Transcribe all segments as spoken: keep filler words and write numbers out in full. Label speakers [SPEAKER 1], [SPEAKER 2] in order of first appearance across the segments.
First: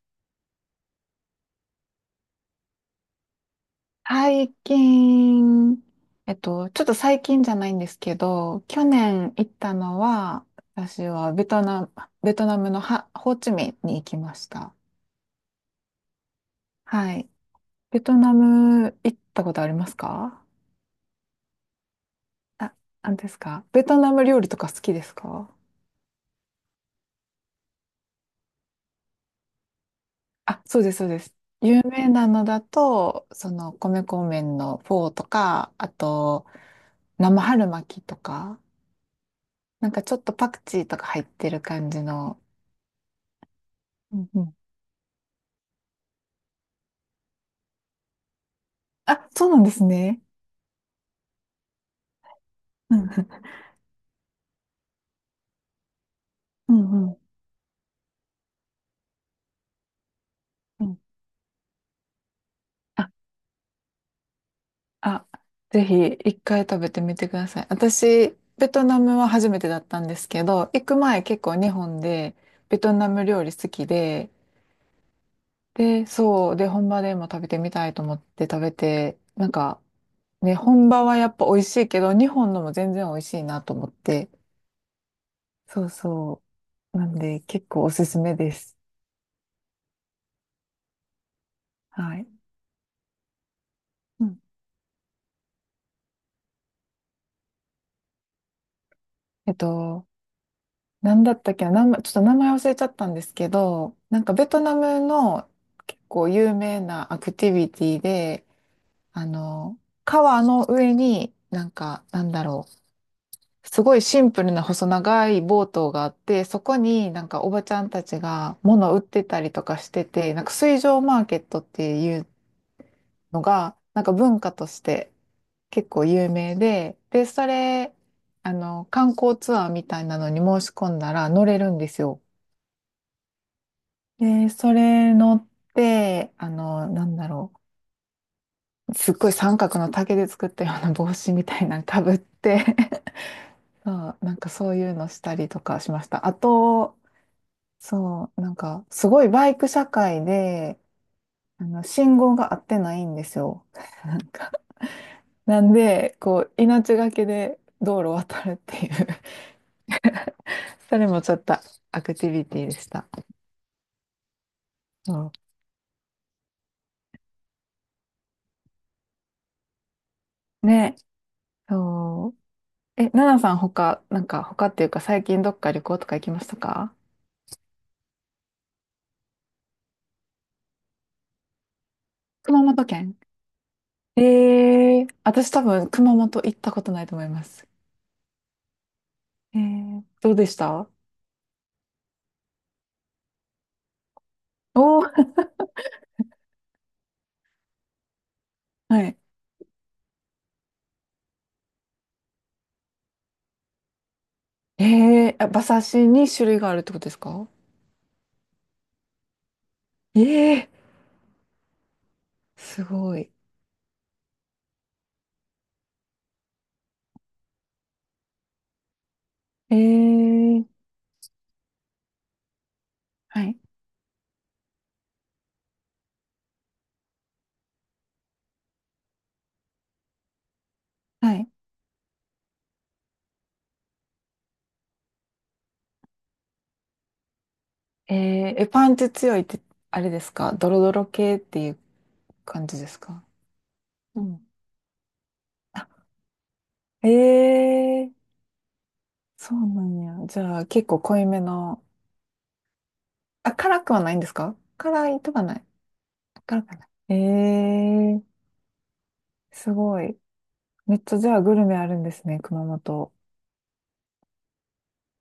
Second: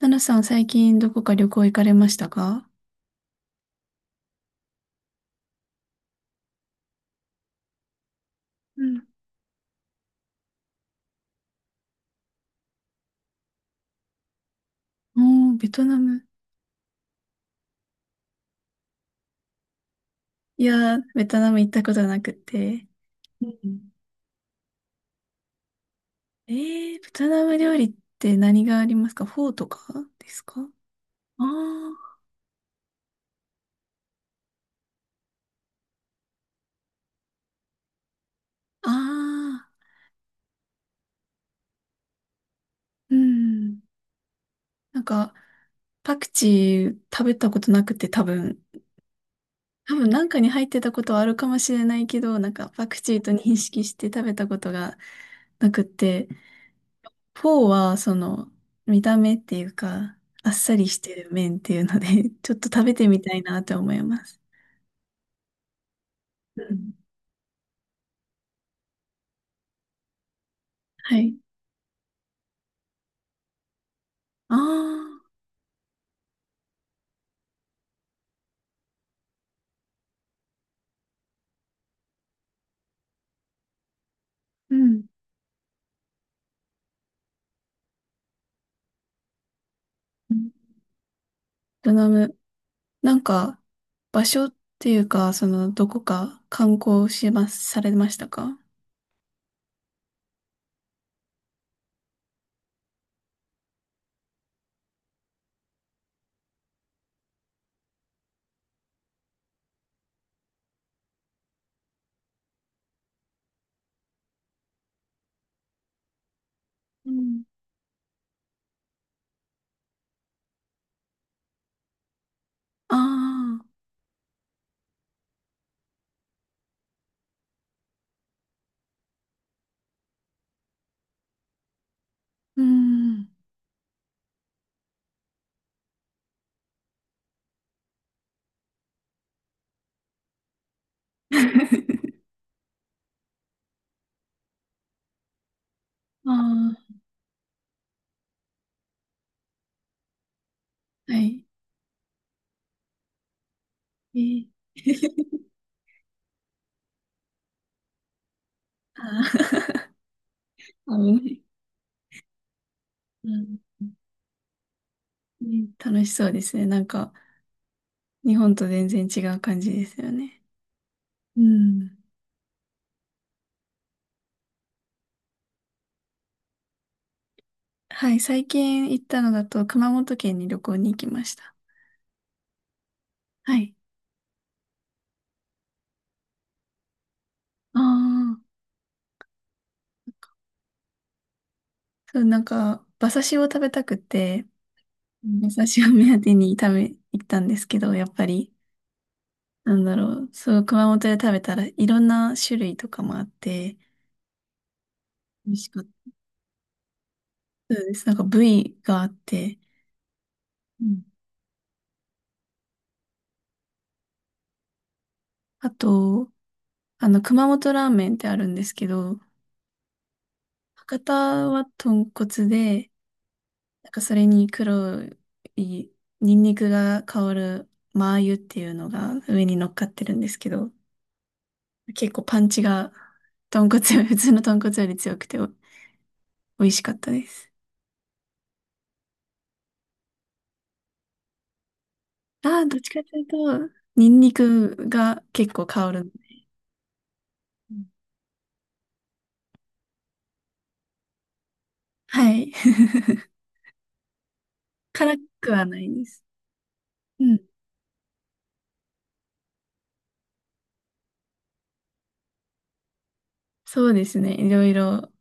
[SPEAKER 1] ナナさん、最近どこか旅行行かれましたか？
[SPEAKER 2] 最近、えっと、ちょっと最近じゃないんですけど、
[SPEAKER 1] う
[SPEAKER 2] 去
[SPEAKER 1] ん。
[SPEAKER 2] 年行ったのは、私はベトナム、ベトナムのハ、ホーチミンに行きました。
[SPEAKER 1] おー、ベトナム。
[SPEAKER 2] はい。ベトナム行ったことありますか？
[SPEAKER 1] いやー、ベトナム行ったことなく
[SPEAKER 2] あ、
[SPEAKER 1] て。
[SPEAKER 2] なんです
[SPEAKER 1] う
[SPEAKER 2] か、ベ
[SPEAKER 1] ん。
[SPEAKER 2] トナム料理とか好きですか？
[SPEAKER 1] えー、ベトナム料理って何がありますか？フォーとかですか？
[SPEAKER 2] あ、そうです、そうです。
[SPEAKER 1] あ
[SPEAKER 2] 有名なのだと、その、米粉麺のフォーとか、あと、生春巻きとか、
[SPEAKER 1] あー、あ
[SPEAKER 2] なんかちょっとパクチーとか入ってる感じの。
[SPEAKER 1] ーうん。
[SPEAKER 2] うんうん。
[SPEAKER 1] なんか、パクチー食べたことなくて多分、
[SPEAKER 2] あ、そうなんです
[SPEAKER 1] 多分
[SPEAKER 2] ね。
[SPEAKER 1] なんかに入ってたことはあるかもしれないけど、なんかパ
[SPEAKER 2] う
[SPEAKER 1] ク
[SPEAKER 2] んうん、
[SPEAKER 1] チーと認識して食べたことがなくて、
[SPEAKER 2] うんうんうん
[SPEAKER 1] フォーは、その、見た目っていうか、あっさ
[SPEAKER 2] う
[SPEAKER 1] りし
[SPEAKER 2] ん。
[SPEAKER 1] てる麺っていうので、ちょっと食べて
[SPEAKER 2] あ、
[SPEAKER 1] みたいなって思います。
[SPEAKER 2] あ、ぜひ一回
[SPEAKER 1] う
[SPEAKER 2] 食べ
[SPEAKER 1] ん。
[SPEAKER 2] てみてください。私、ベトナムは初めてだったんですけど、行く
[SPEAKER 1] は
[SPEAKER 2] 前
[SPEAKER 1] い。
[SPEAKER 2] 結構日本でベトナム料理好きで、
[SPEAKER 1] ああ、
[SPEAKER 2] で、そう、で、本場でも食べてみたいと思って食べて、なんか、ね、本場はやっぱ美味しいけど、日本のも全然美味しいなと思って、
[SPEAKER 1] うん。
[SPEAKER 2] そうそう。なんで、結構おすすめです。
[SPEAKER 1] うん。ベトナ
[SPEAKER 2] はい。
[SPEAKER 1] ム、なんか、場
[SPEAKER 2] うん。
[SPEAKER 1] 所っていうか、その、どこか観光します、されましたか？
[SPEAKER 2] えっと、なんだったっけな、名前ちょっと名前忘れちゃったんですけど、なんかベトナムの結構有名なアクティビティで、あの、川の上になんか、なんだろう、すごいシンプルな細長いボートがあって、そこ
[SPEAKER 1] う
[SPEAKER 2] になんか
[SPEAKER 1] ん。
[SPEAKER 2] おばちゃんたちが物を売ってたりとかしてて、なんか水上マーケットっていう
[SPEAKER 1] あ
[SPEAKER 2] の
[SPEAKER 1] あ、
[SPEAKER 2] が、なんか文化として結構有名で、で、それ、あの、観光ツアーみたいなのに申し込んだら乗れるんですよ。
[SPEAKER 1] うん。
[SPEAKER 2] で、それ乗って、あの、なんだろう。すっごい三角の竹で作ったような帽子みたいなのかぶ って そう、なんかそういうのしたりとかしました。あ
[SPEAKER 1] あ
[SPEAKER 2] と、そう、なんかすごいバイク社会で、
[SPEAKER 1] あ、はい。
[SPEAKER 2] あの、信号が合ってないんですよ。な
[SPEAKER 1] え
[SPEAKER 2] んか、
[SPEAKER 1] ー
[SPEAKER 2] なんで、こう、命がけで道路を渡るっていう
[SPEAKER 1] あー
[SPEAKER 2] そ
[SPEAKER 1] あ
[SPEAKER 2] れ
[SPEAKER 1] の
[SPEAKER 2] もちょ
[SPEAKER 1] ね。
[SPEAKER 2] っとアクティビティでした。
[SPEAKER 1] うんう
[SPEAKER 2] そ
[SPEAKER 1] ん。楽しそうですね。なんか、日本と全然違う感じですよね。
[SPEAKER 2] う。ね、
[SPEAKER 1] うん。
[SPEAKER 2] そう。え、ナナさん他、なんか他っていうか最近どっか旅行とか行きましたか？
[SPEAKER 1] はい、最近行ったのだと熊本県に旅行に行きました。
[SPEAKER 2] 熊本県。
[SPEAKER 1] はい。
[SPEAKER 2] えー、私多分熊本行ったことないと思います。
[SPEAKER 1] ああ、
[SPEAKER 2] えー、どうでした？
[SPEAKER 1] そう、なんか、馬刺しを食べたくて、
[SPEAKER 2] おー、
[SPEAKER 1] バ馬シ刺しを目当てに食べ、行ったんですけど、やっぱり、
[SPEAKER 2] はい。
[SPEAKER 1] なんだろう、そう、熊本で食べたらいろんな種類とかもあって、
[SPEAKER 2] えー、あ、
[SPEAKER 1] 美味
[SPEAKER 2] 馬
[SPEAKER 1] しか
[SPEAKER 2] 刺
[SPEAKER 1] っ
[SPEAKER 2] し
[SPEAKER 1] た。
[SPEAKER 2] に種類があるってことですか？
[SPEAKER 1] そうです。なんか部位があって、
[SPEAKER 2] えー、
[SPEAKER 1] うん。
[SPEAKER 2] すごい。
[SPEAKER 1] あと、あの、熊本ラーメンってあるんですけど、
[SPEAKER 2] えー、
[SPEAKER 1] 博多は豚骨で、
[SPEAKER 2] はい、
[SPEAKER 1] なんかそれに黒いニンニクが香るマー油っていうのが上に乗っかってるんですけど、
[SPEAKER 2] はい。
[SPEAKER 1] 結構パンチが豚骨より、普通の豚骨より強くてお美味しかったです。
[SPEAKER 2] えー、え、パンチ強いって、あれですか、ドロドロ系っていう
[SPEAKER 1] ああ、
[SPEAKER 2] 感
[SPEAKER 1] ど
[SPEAKER 2] じ
[SPEAKER 1] っ
[SPEAKER 2] で
[SPEAKER 1] ち
[SPEAKER 2] す
[SPEAKER 1] かとい
[SPEAKER 2] か？
[SPEAKER 1] うと、ニン
[SPEAKER 2] う
[SPEAKER 1] ニ
[SPEAKER 2] ん。
[SPEAKER 1] クが結構香
[SPEAKER 2] あ、
[SPEAKER 1] る。
[SPEAKER 2] え
[SPEAKER 1] うん。
[SPEAKER 2] ー、そうなんや。じゃあ結構濃いめの。
[SPEAKER 1] はい。
[SPEAKER 2] あ、辛くはないんですか？ 辛
[SPEAKER 1] 辛
[SPEAKER 2] いとか
[SPEAKER 1] く
[SPEAKER 2] な
[SPEAKER 1] は
[SPEAKER 2] い？
[SPEAKER 1] ないです。
[SPEAKER 2] 辛くはない。
[SPEAKER 1] うん。
[SPEAKER 2] えー、すごい。めっちゃじゃあグルメあるんですね、熊本。
[SPEAKER 1] そうですね。いろいろ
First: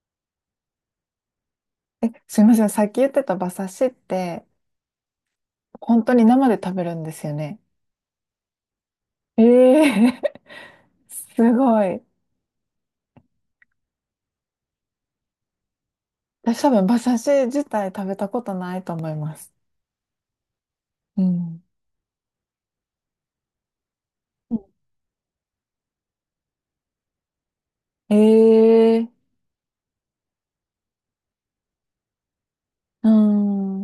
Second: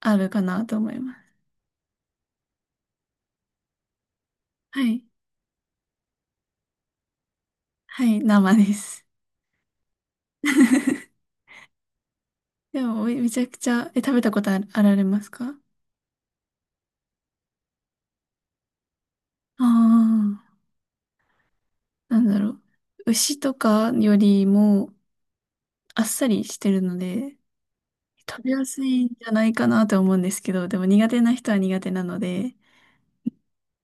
[SPEAKER 1] あるかなと思います。
[SPEAKER 2] え、すいません。さっき言ってた馬刺しって、
[SPEAKER 1] はい。
[SPEAKER 2] 本当に生で食べるんですよね。
[SPEAKER 1] はい、生です。
[SPEAKER 2] ええー。すごい。
[SPEAKER 1] でも、おいめちゃくちゃ、え、食べたことあるあられますか？
[SPEAKER 2] 私多分馬刺し自体食べたことないと思います。
[SPEAKER 1] ああー。
[SPEAKER 2] うん。
[SPEAKER 1] なんだろう。牛とかよりもあっさりしてるので、
[SPEAKER 2] え
[SPEAKER 1] 食べやすいんじ
[SPEAKER 2] え
[SPEAKER 1] ゃないかなと思うんですけど、でも苦手な人は苦手なので、
[SPEAKER 2] ー、う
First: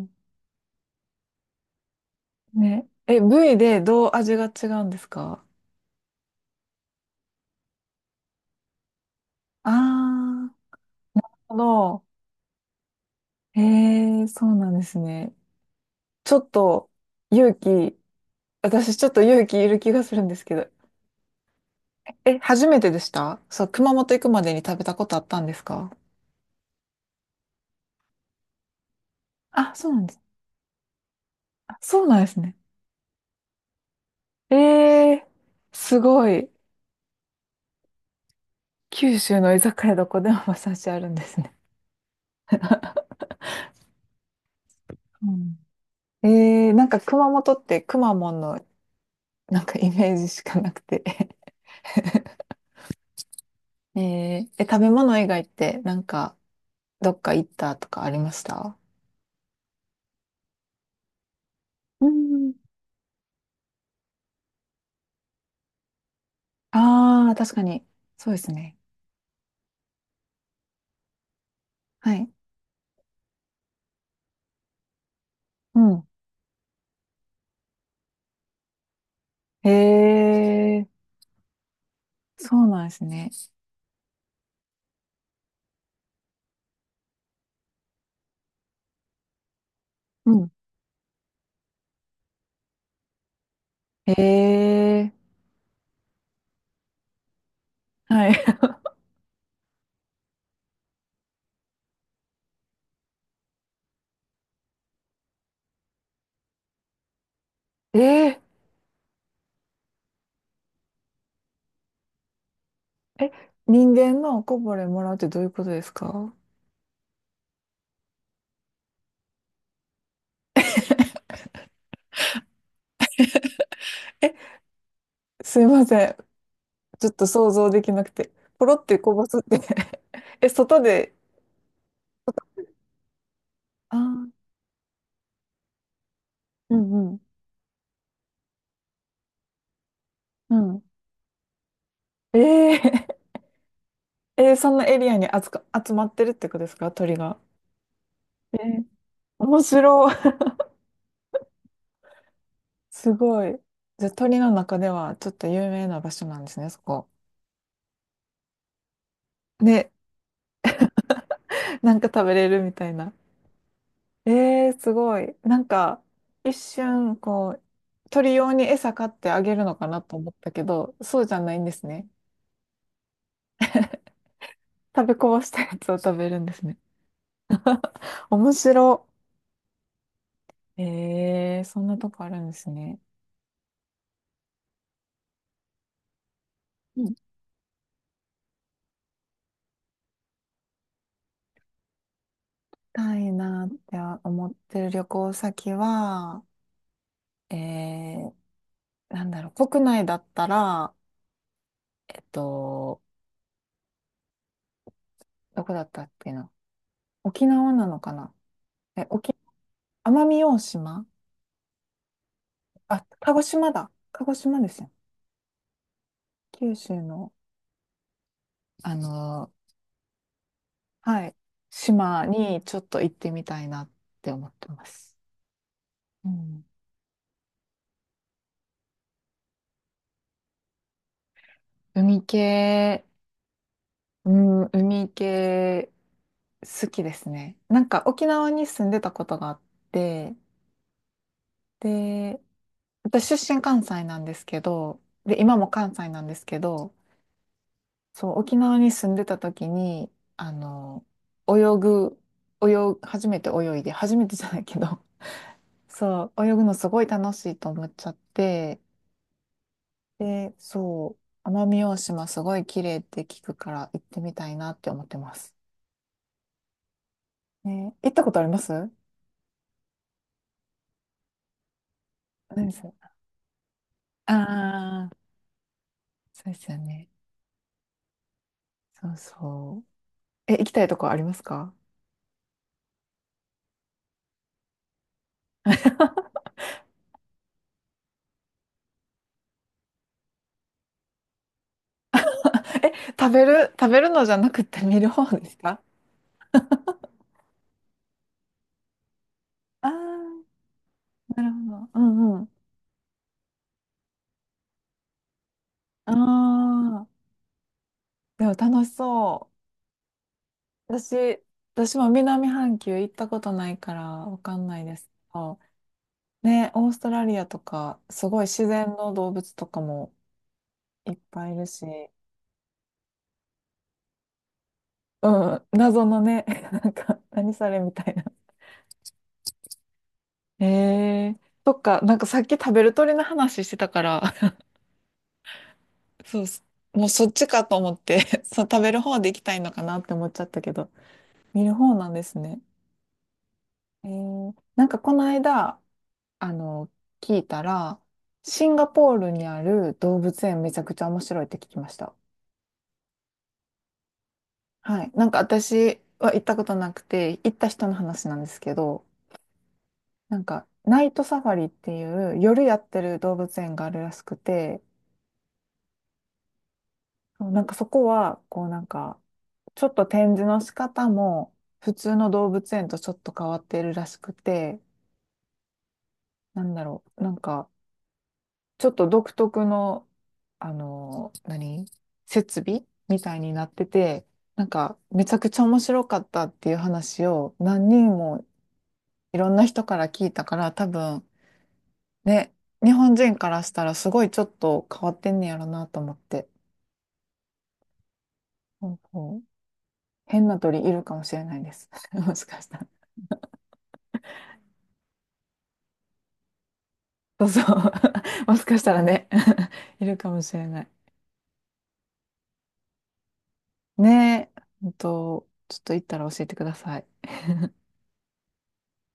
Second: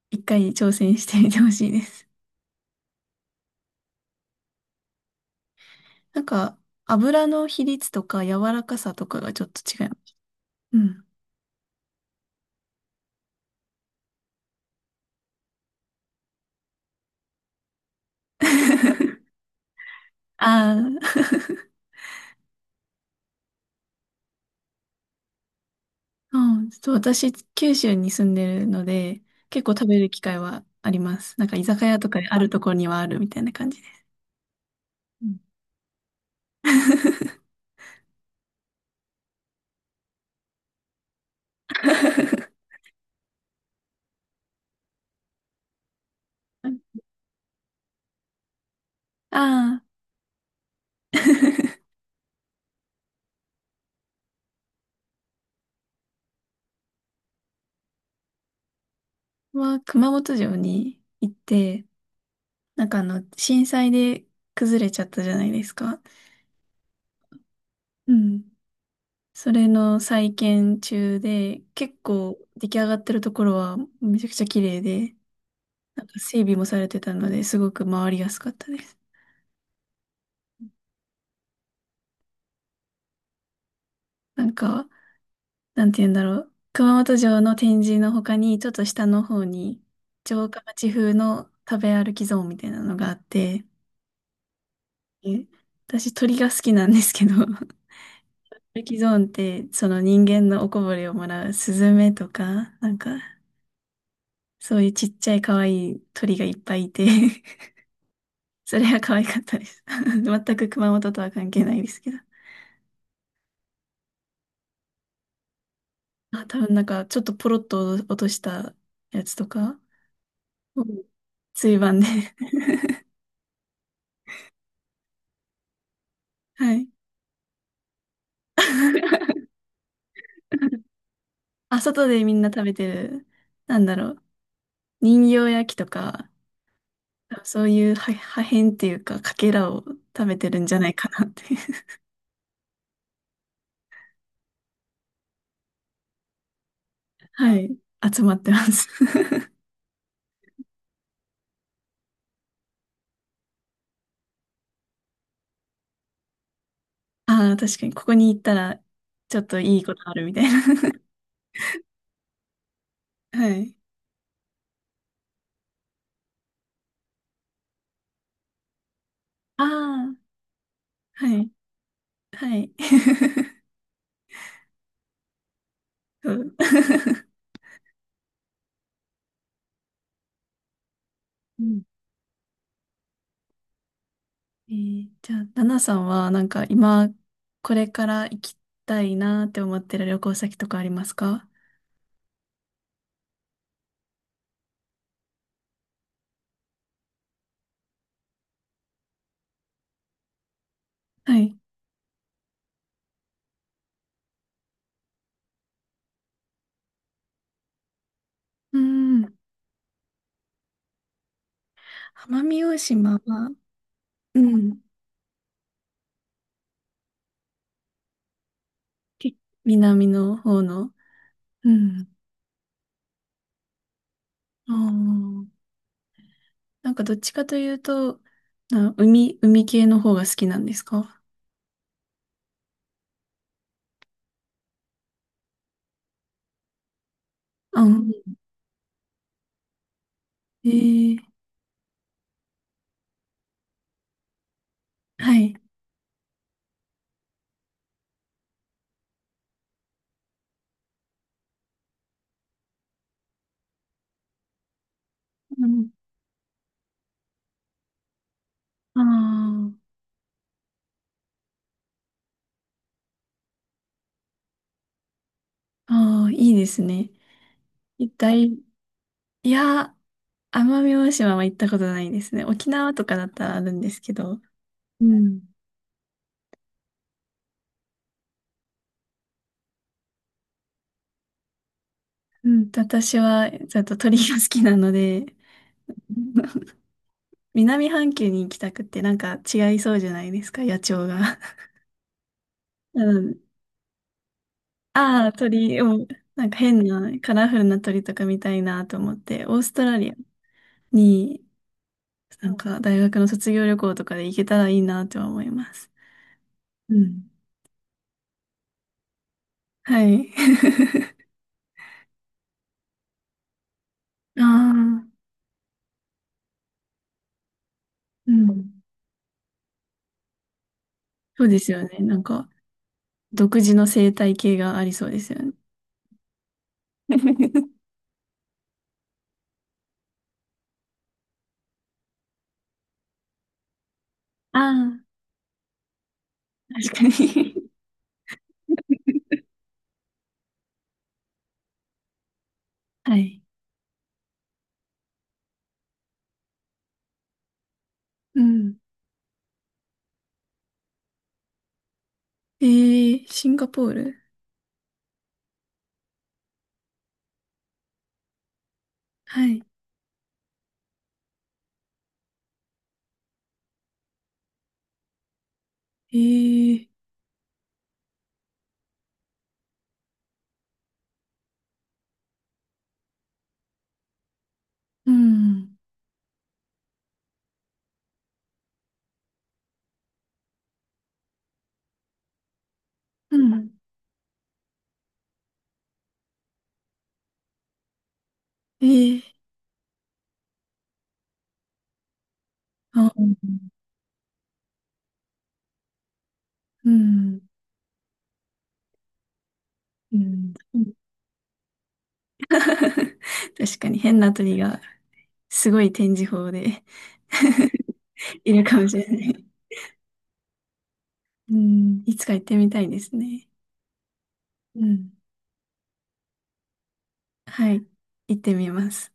[SPEAKER 2] ん。
[SPEAKER 1] 一回挑戦してみてほしいです。
[SPEAKER 2] ね。え、部位でどう味が違うんですか？
[SPEAKER 1] なんか、油の比率とか柔らかさとかがちょっと
[SPEAKER 2] あ
[SPEAKER 1] 違う。
[SPEAKER 2] あー、なる
[SPEAKER 1] うん。
[SPEAKER 2] ほど。ええー、そうなんですね。ちょっと勇気、私ちょっと勇 気いる気がするんですけど。
[SPEAKER 1] ああ、
[SPEAKER 2] え、初めてでした？そう、熊本行くまでに食べたことあったんですか？
[SPEAKER 1] うん、ちょっと私、九州に住んでるので、結構
[SPEAKER 2] あ、
[SPEAKER 1] 食
[SPEAKER 2] そう
[SPEAKER 1] べ
[SPEAKER 2] なん
[SPEAKER 1] る
[SPEAKER 2] で
[SPEAKER 1] 機
[SPEAKER 2] す。
[SPEAKER 1] 会はあります。なんか居
[SPEAKER 2] あ、
[SPEAKER 1] 酒屋
[SPEAKER 2] そう
[SPEAKER 1] とか
[SPEAKER 2] なん
[SPEAKER 1] で
[SPEAKER 2] で
[SPEAKER 1] あ
[SPEAKER 2] す
[SPEAKER 1] る
[SPEAKER 2] ね。
[SPEAKER 1] ところにはあるみたいな感じです。
[SPEAKER 2] え
[SPEAKER 1] う
[SPEAKER 2] え
[SPEAKER 1] ん。
[SPEAKER 2] ー、すごい。九州の居酒屋どこでも馬刺しあるんですね。うん。
[SPEAKER 1] あ
[SPEAKER 2] えー、なんか 熊本ってくまモンのなん
[SPEAKER 1] あ。
[SPEAKER 2] かイメージしかなくて えー、え、食べ物以外ってなんかどっか行ったとかありました？
[SPEAKER 1] は熊本城に行って、
[SPEAKER 2] うん。
[SPEAKER 1] なんかあの、震災で崩れちゃったじゃないですか。
[SPEAKER 2] ああー、確かに。
[SPEAKER 1] う
[SPEAKER 2] そうで
[SPEAKER 1] ん。
[SPEAKER 2] すね。
[SPEAKER 1] それの再建中で、結
[SPEAKER 2] はい。
[SPEAKER 1] 構出来上がってるところはめちゃくちゃ綺麗で、
[SPEAKER 2] う
[SPEAKER 1] な
[SPEAKER 2] ん。
[SPEAKER 1] んか整備もされてたので、すごく回りやすかったです。
[SPEAKER 2] へえ、そうなんですね。
[SPEAKER 1] なんか、なんて言うんだろう。熊本城の展示の他に、ちょっと下の方に、
[SPEAKER 2] う
[SPEAKER 1] 城
[SPEAKER 2] ん。
[SPEAKER 1] 下町風の食べ歩きゾーンみたいなのがあって、
[SPEAKER 2] へえ、
[SPEAKER 1] え私鳥が好きなんですけど、
[SPEAKER 2] はい。
[SPEAKER 1] ルキゾーンって、その人間のおこぼれをもらうスズメとか、なんか、そういうちっちゃい可愛い鳥がいっぱいいて
[SPEAKER 2] ええ、
[SPEAKER 1] それは可愛かったです。全く熊本とは関係ないですけど。
[SPEAKER 2] え、人間のおこぼれもらうってどういうことですか？
[SPEAKER 1] あ、多分なんか、ちょっとポロッと落としたやつとか、うん。椎盤で
[SPEAKER 2] え、すいません。
[SPEAKER 1] はい。
[SPEAKER 2] ちょっと想像できなくて。ポロってこぼすって。 え、外で、
[SPEAKER 1] あ、外でみんな食べてる、なんだ
[SPEAKER 2] あ
[SPEAKER 1] ろう、
[SPEAKER 2] ー、
[SPEAKER 1] 人形焼きとか、
[SPEAKER 2] うんうん、
[SPEAKER 1] そういう破破片っていうか、かけらを食べて
[SPEAKER 2] う
[SPEAKER 1] るんじゃ
[SPEAKER 2] ん。
[SPEAKER 1] ないかなって
[SPEAKER 2] ええ、えー、そんなエリアに集か、集まってるってことですか、鳥 が。
[SPEAKER 1] はい。集まって
[SPEAKER 2] え
[SPEAKER 1] ま
[SPEAKER 2] ー、
[SPEAKER 1] す。
[SPEAKER 2] 面白い。すごい。じゃあ鳥の中ではちょっと有名な場所なんですね、そこ。
[SPEAKER 1] ああ、確かに、ここに行ったら、ちょっといい
[SPEAKER 2] ね、
[SPEAKER 1] ことあるみたいな。
[SPEAKER 2] なんか食べれるみたいな。
[SPEAKER 1] はい。
[SPEAKER 2] えー、すごい。なんか、一瞬、こう、鳥用に餌買ってあげ
[SPEAKER 1] あ
[SPEAKER 2] るのかなと
[SPEAKER 1] あ、
[SPEAKER 2] 思ったけど、そう
[SPEAKER 1] は
[SPEAKER 2] じゃ
[SPEAKER 1] い。
[SPEAKER 2] ないんですね。
[SPEAKER 1] はい。
[SPEAKER 2] 食べこぼしたやつを食べ
[SPEAKER 1] そ
[SPEAKER 2] るんで
[SPEAKER 1] う。
[SPEAKER 2] すね。面白。え
[SPEAKER 1] う
[SPEAKER 2] ー、そ
[SPEAKER 1] ん。
[SPEAKER 2] んなとこあるんですね。
[SPEAKER 1] えーじゃあ、ナナさんは、なんか、
[SPEAKER 2] うん。
[SPEAKER 1] 今、
[SPEAKER 2] 行き
[SPEAKER 1] これから行きたいなって思ってる旅行先とかありますか？
[SPEAKER 2] たいなって思ってる旅行先は、えー、なんだろう、国内だったら、
[SPEAKER 1] はい。
[SPEAKER 2] えっと、どこだったっけな。沖縄なのかな。
[SPEAKER 1] う
[SPEAKER 2] え、
[SPEAKER 1] ん。
[SPEAKER 2] 沖、奄美大島。
[SPEAKER 1] 奄美大
[SPEAKER 2] あ、
[SPEAKER 1] 島
[SPEAKER 2] 鹿児
[SPEAKER 1] は、
[SPEAKER 2] 島だ。鹿児
[SPEAKER 1] う
[SPEAKER 2] 島です
[SPEAKER 1] ん。
[SPEAKER 2] よね？九州の、あ
[SPEAKER 1] け
[SPEAKER 2] の、
[SPEAKER 1] 南の方の、
[SPEAKER 2] はい、
[SPEAKER 1] うん。
[SPEAKER 2] 島にちょっと行ってみたいなって思って
[SPEAKER 1] あ
[SPEAKER 2] ます。
[SPEAKER 1] あ、
[SPEAKER 2] うん、
[SPEAKER 1] なんか、どっちかというと、な海、海系の方が好きなんですか？
[SPEAKER 2] 海系、うん、海系好きですね。な
[SPEAKER 1] う
[SPEAKER 2] んか
[SPEAKER 1] ん。
[SPEAKER 2] 沖縄に住んでたことがあって、
[SPEAKER 1] えー
[SPEAKER 2] で、私出身関西なんですけど、
[SPEAKER 1] は
[SPEAKER 2] で、
[SPEAKER 1] い。
[SPEAKER 2] 今も関西なんですけど、そう、沖縄に住んでた時に、あの、泳ぐ、泳ぐ、初めて泳いで、初めてじゃないけど、
[SPEAKER 1] うん。
[SPEAKER 2] そう、泳ぐのすごい楽しいと思っちゃって、
[SPEAKER 1] あ
[SPEAKER 2] で、そう、奄美大島すごい綺麗って聞くから行ってみたいなって思ってます。
[SPEAKER 1] あ、ああ、いいですね。
[SPEAKER 2] ね、
[SPEAKER 1] 一
[SPEAKER 2] 行ったことあ
[SPEAKER 1] 体、
[SPEAKER 2] ります？な
[SPEAKER 1] いや、奄美大島は行ったことないですね。
[SPEAKER 2] い
[SPEAKER 1] 沖
[SPEAKER 2] です。
[SPEAKER 1] 縄とかだったらあるんですけど。う
[SPEAKER 2] ああ、
[SPEAKER 1] ん。
[SPEAKER 2] そうですよね。そうそう。え、行きたいとこありますか？
[SPEAKER 1] うん、私は、ちょっと鳥が好きなので、南半球に行きたくって、なんか違いそうじゃないですか、野鳥が。
[SPEAKER 2] え、
[SPEAKER 1] う
[SPEAKER 2] 食
[SPEAKER 1] ん。
[SPEAKER 2] べる、食べるのじゃなくて見る
[SPEAKER 1] あ
[SPEAKER 2] 方
[SPEAKER 1] あ、
[SPEAKER 2] ですか？
[SPEAKER 1] 鳥を、なんか変な、カラフルな鳥とか見たいなと思って、オースト
[SPEAKER 2] あ。
[SPEAKER 1] ラリア
[SPEAKER 2] あー、
[SPEAKER 1] に、
[SPEAKER 2] なるほど。うんうん。
[SPEAKER 1] なんか大学の卒業旅行とかで行けたらいいなとは思います。
[SPEAKER 2] あ
[SPEAKER 1] う
[SPEAKER 2] あ、
[SPEAKER 1] ん。
[SPEAKER 2] でも楽しそ
[SPEAKER 1] はい。
[SPEAKER 2] う。私、私も南半球行ったことないからわ
[SPEAKER 1] あ
[SPEAKER 2] かんないですけ
[SPEAKER 1] あ、
[SPEAKER 2] ど。ね、オーストラリアとか、す
[SPEAKER 1] う
[SPEAKER 2] ごい自
[SPEAKER 1] ん。
[SPEAKER 2] 然の動物とかもいっ
[SPEAKER 1] そう
[SPEAKER 2] ぱいい
[SPEAKER 1] で
[SPEAKER 2] る
[SPEAKER 1] すよ
[SPEAKER 2] し、
[SPEAKER 1] ね。なんか、独自の生態系がありそうですよね。
[SPEAKER 2] うん、謎のね、なんか、何それ みたいな。えー、そっか、なんかさっき食べる鳥の話してたから、
[SPEAKER 1] あ
[SPEAKER 2] そうそ
[SPEAKER 1] あ、確
[SPEAKER 2] う、
[SPEAKER 1] か
[SPEAKER 2] もうそっちか
[SPEAKER 1] に。
[SPEAKER 2] と思って、そう、食べる方 で行きたいのかなって思っちゃったけど、見る方なんですね。
[SPEAKER 1] はい。
[SPEAKER 2] えー、なんかこの間、あの、聞いたら、
[SPEAKER 1] う
[SPEAKER 2] シ
[SPEAKER 1] ん。
[SPEAKER 2] ンガポールにある動物園めちゃくちゃ面白いって聞きました。
[SPEAKER 1] えー、シンガポール。
[SPEAKER 2] はい。なんか私は行ったことなくて、行った人の話なんですけど、
[SPEAKER 1] はい。
[SPEAKER 2] なんか、ナイトサファリっていう夜やってる動物園があるらしくて、
[SPEAKER 1] えー、
[SPEAKER 2] そう、なんかそこは、こうなんか、ちょっと展示の仕方も普通の動物園とちょっと変わってるらしくて、
[SPEAKER 1] うん。
[SPEAKER 2] なんだろう、なんか、ちょっと独特の、あの、何設備みた
[SPEAKER 1] う
[SPEAKER 2] いにな
[SPEAKER 1] ん。
[SPEAKER 2] ってて、なんか、めちゃくちゃ面白かったっていう話を何人も
[SPEAKER 1] えー、
[SPEAKER 2] いろんな人から聞いたから、多分、ね、日
[SPEAKER 1] あ、
[SPEAKER 2] 本
[SPEAKER 1] うん。
[SPEAKER 2] 人からしたらすごいちょっと変わってんねやろなと思って。
[SPEAKER 1] うん。
[SPEAKER 2] そうそう、
[SPEAKER 1] う
[SPEAKER 2] 変
[SPEAKER 1] ん。
[SPEAKER 2] な鳥いるかもしれないです。もし かしたら。
[SPEAKER 1] 確かに変な鳥がすごい展示法で
[SPEAKER 2] そうそう。
[SPEAKER 1] い
[SPEAKER 2] も
[SPEAKER 1] る
[SPEAKER 2] しか
[SPEAKER 1] か
[SPEAKER 2] し
[SPEAKER 1] も
[SPEAKER 2] た
[SPEAKER 1] し
[SPEAKER 2] ら
[SPEAKER 1] れな
[SPEAKER 2] ね。
[SPEAKER 1] い。
[SPEAKER 2] いるかもしれない。
[SPEAKER 1] うん。いつか行ってみたいですね。
[SPEAKER 2] ねえ、
[SPEAKER 1] う
[SPEAKER 2] ほん
[SPEAKER 1] ん。
[SPEAKER 2] と、ちょっと行ったら教えてください。
[SPEAKER 1] はい、行ってみます。